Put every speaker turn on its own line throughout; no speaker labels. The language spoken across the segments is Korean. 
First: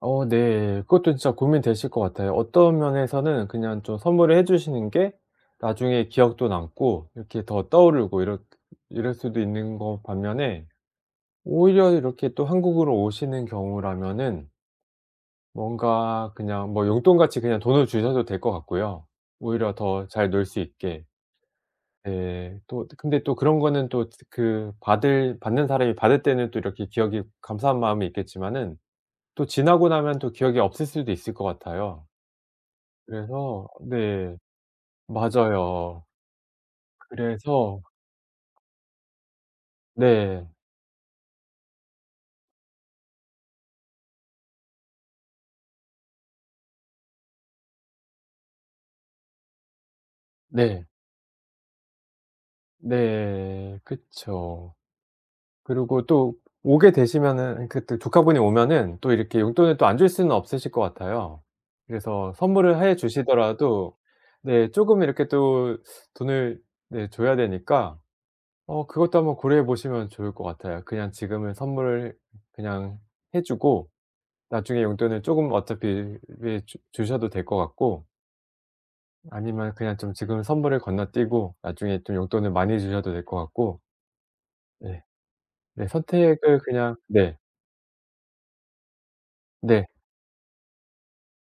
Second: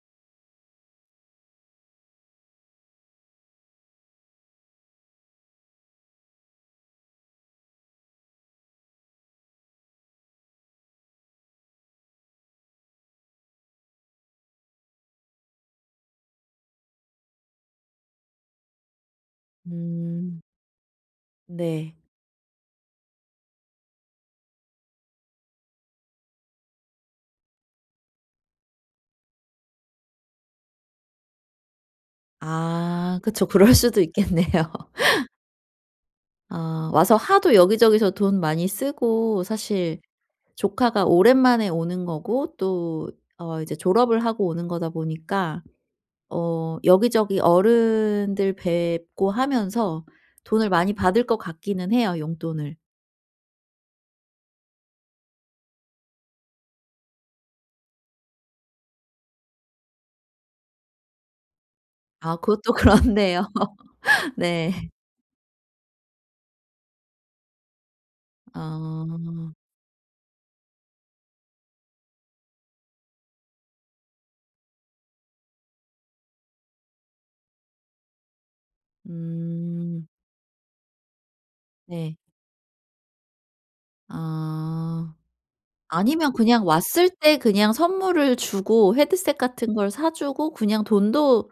어 네. 그것도 진짜 고민되실 것 같아요. 어떤 면에서는 그냥 좀 선물을 해 주시는 게 나중에 기억도 남고 이렇게 더 떠오르고 이럴 이럴 수도 있는 거 반면에 오히려 이렇게 또 한국으로 오시는 경우라면은 뭔가 그냥 뭐 용돈같이 그냥 돈을 주셔도 될 것 같고요 오히려 더 잘
음.
놀 수 있게.
네.
네. 또 근데 또 그런 거는 또 즈 그 받을 받는 사람이 받을 때는 또 이렇게 기억이 감사한 마음이 있겠지만은 또 지나고 나면 또 기억이 없을 수도 있을 것 같아요.
아. 그쵸.
그래서 어
그럴 수도
네.
있겠네요.
맞아요.
어 와서 하도
그래서
여기저기서 돈 많이 쓰고 사실
네.
조카가 오랜만에 오는 거고 또 어 이제 졸업을 하고 오는 거다 보니까 어 여기저기 어른들 뵙고 하면서 돈을
네.
많이 받을 것 같기는 해요 용돈을.
네. 그쵸. 그리고 또 오게 되시면은 그때 조카분이 오면은 또 이렇게 용돈을 또 안 줄 수는 없으실 것 같아요. 그래서
아 그것도
선물을 해
그렇네요.
주시더라도 네
네.
쪼금 이렇게 또 돈을 네 줘야 되니까 어 그것도 한번
아.
고려해 보시면 좋을 것 같아요. 그냥 지금은 선물을 그냥 해주고 나중에 용돈을 쪼금 어차피 예 주 주셔도 될 것 같고 아니면 그냥
음.
좀 지금 선물을 건너뛰고 나중에
네.
좀 용돈을 많이 주셔도 될 것 같고. 네.
어.
네.
아니면
선택을
그냥
그냥
왔을 때
네.
그냥 선물을 주고 헤드셋 같은
네.
걸 사주고 그냥 돈도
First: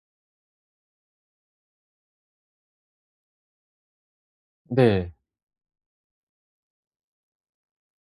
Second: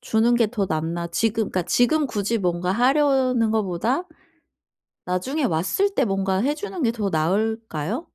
주는 게 더 낫나 지금 그니까 지금 굳이 뭔가 하려는 거보다
네.
나중에 왔을 때 뭔가 해주는 게 더 나을까요?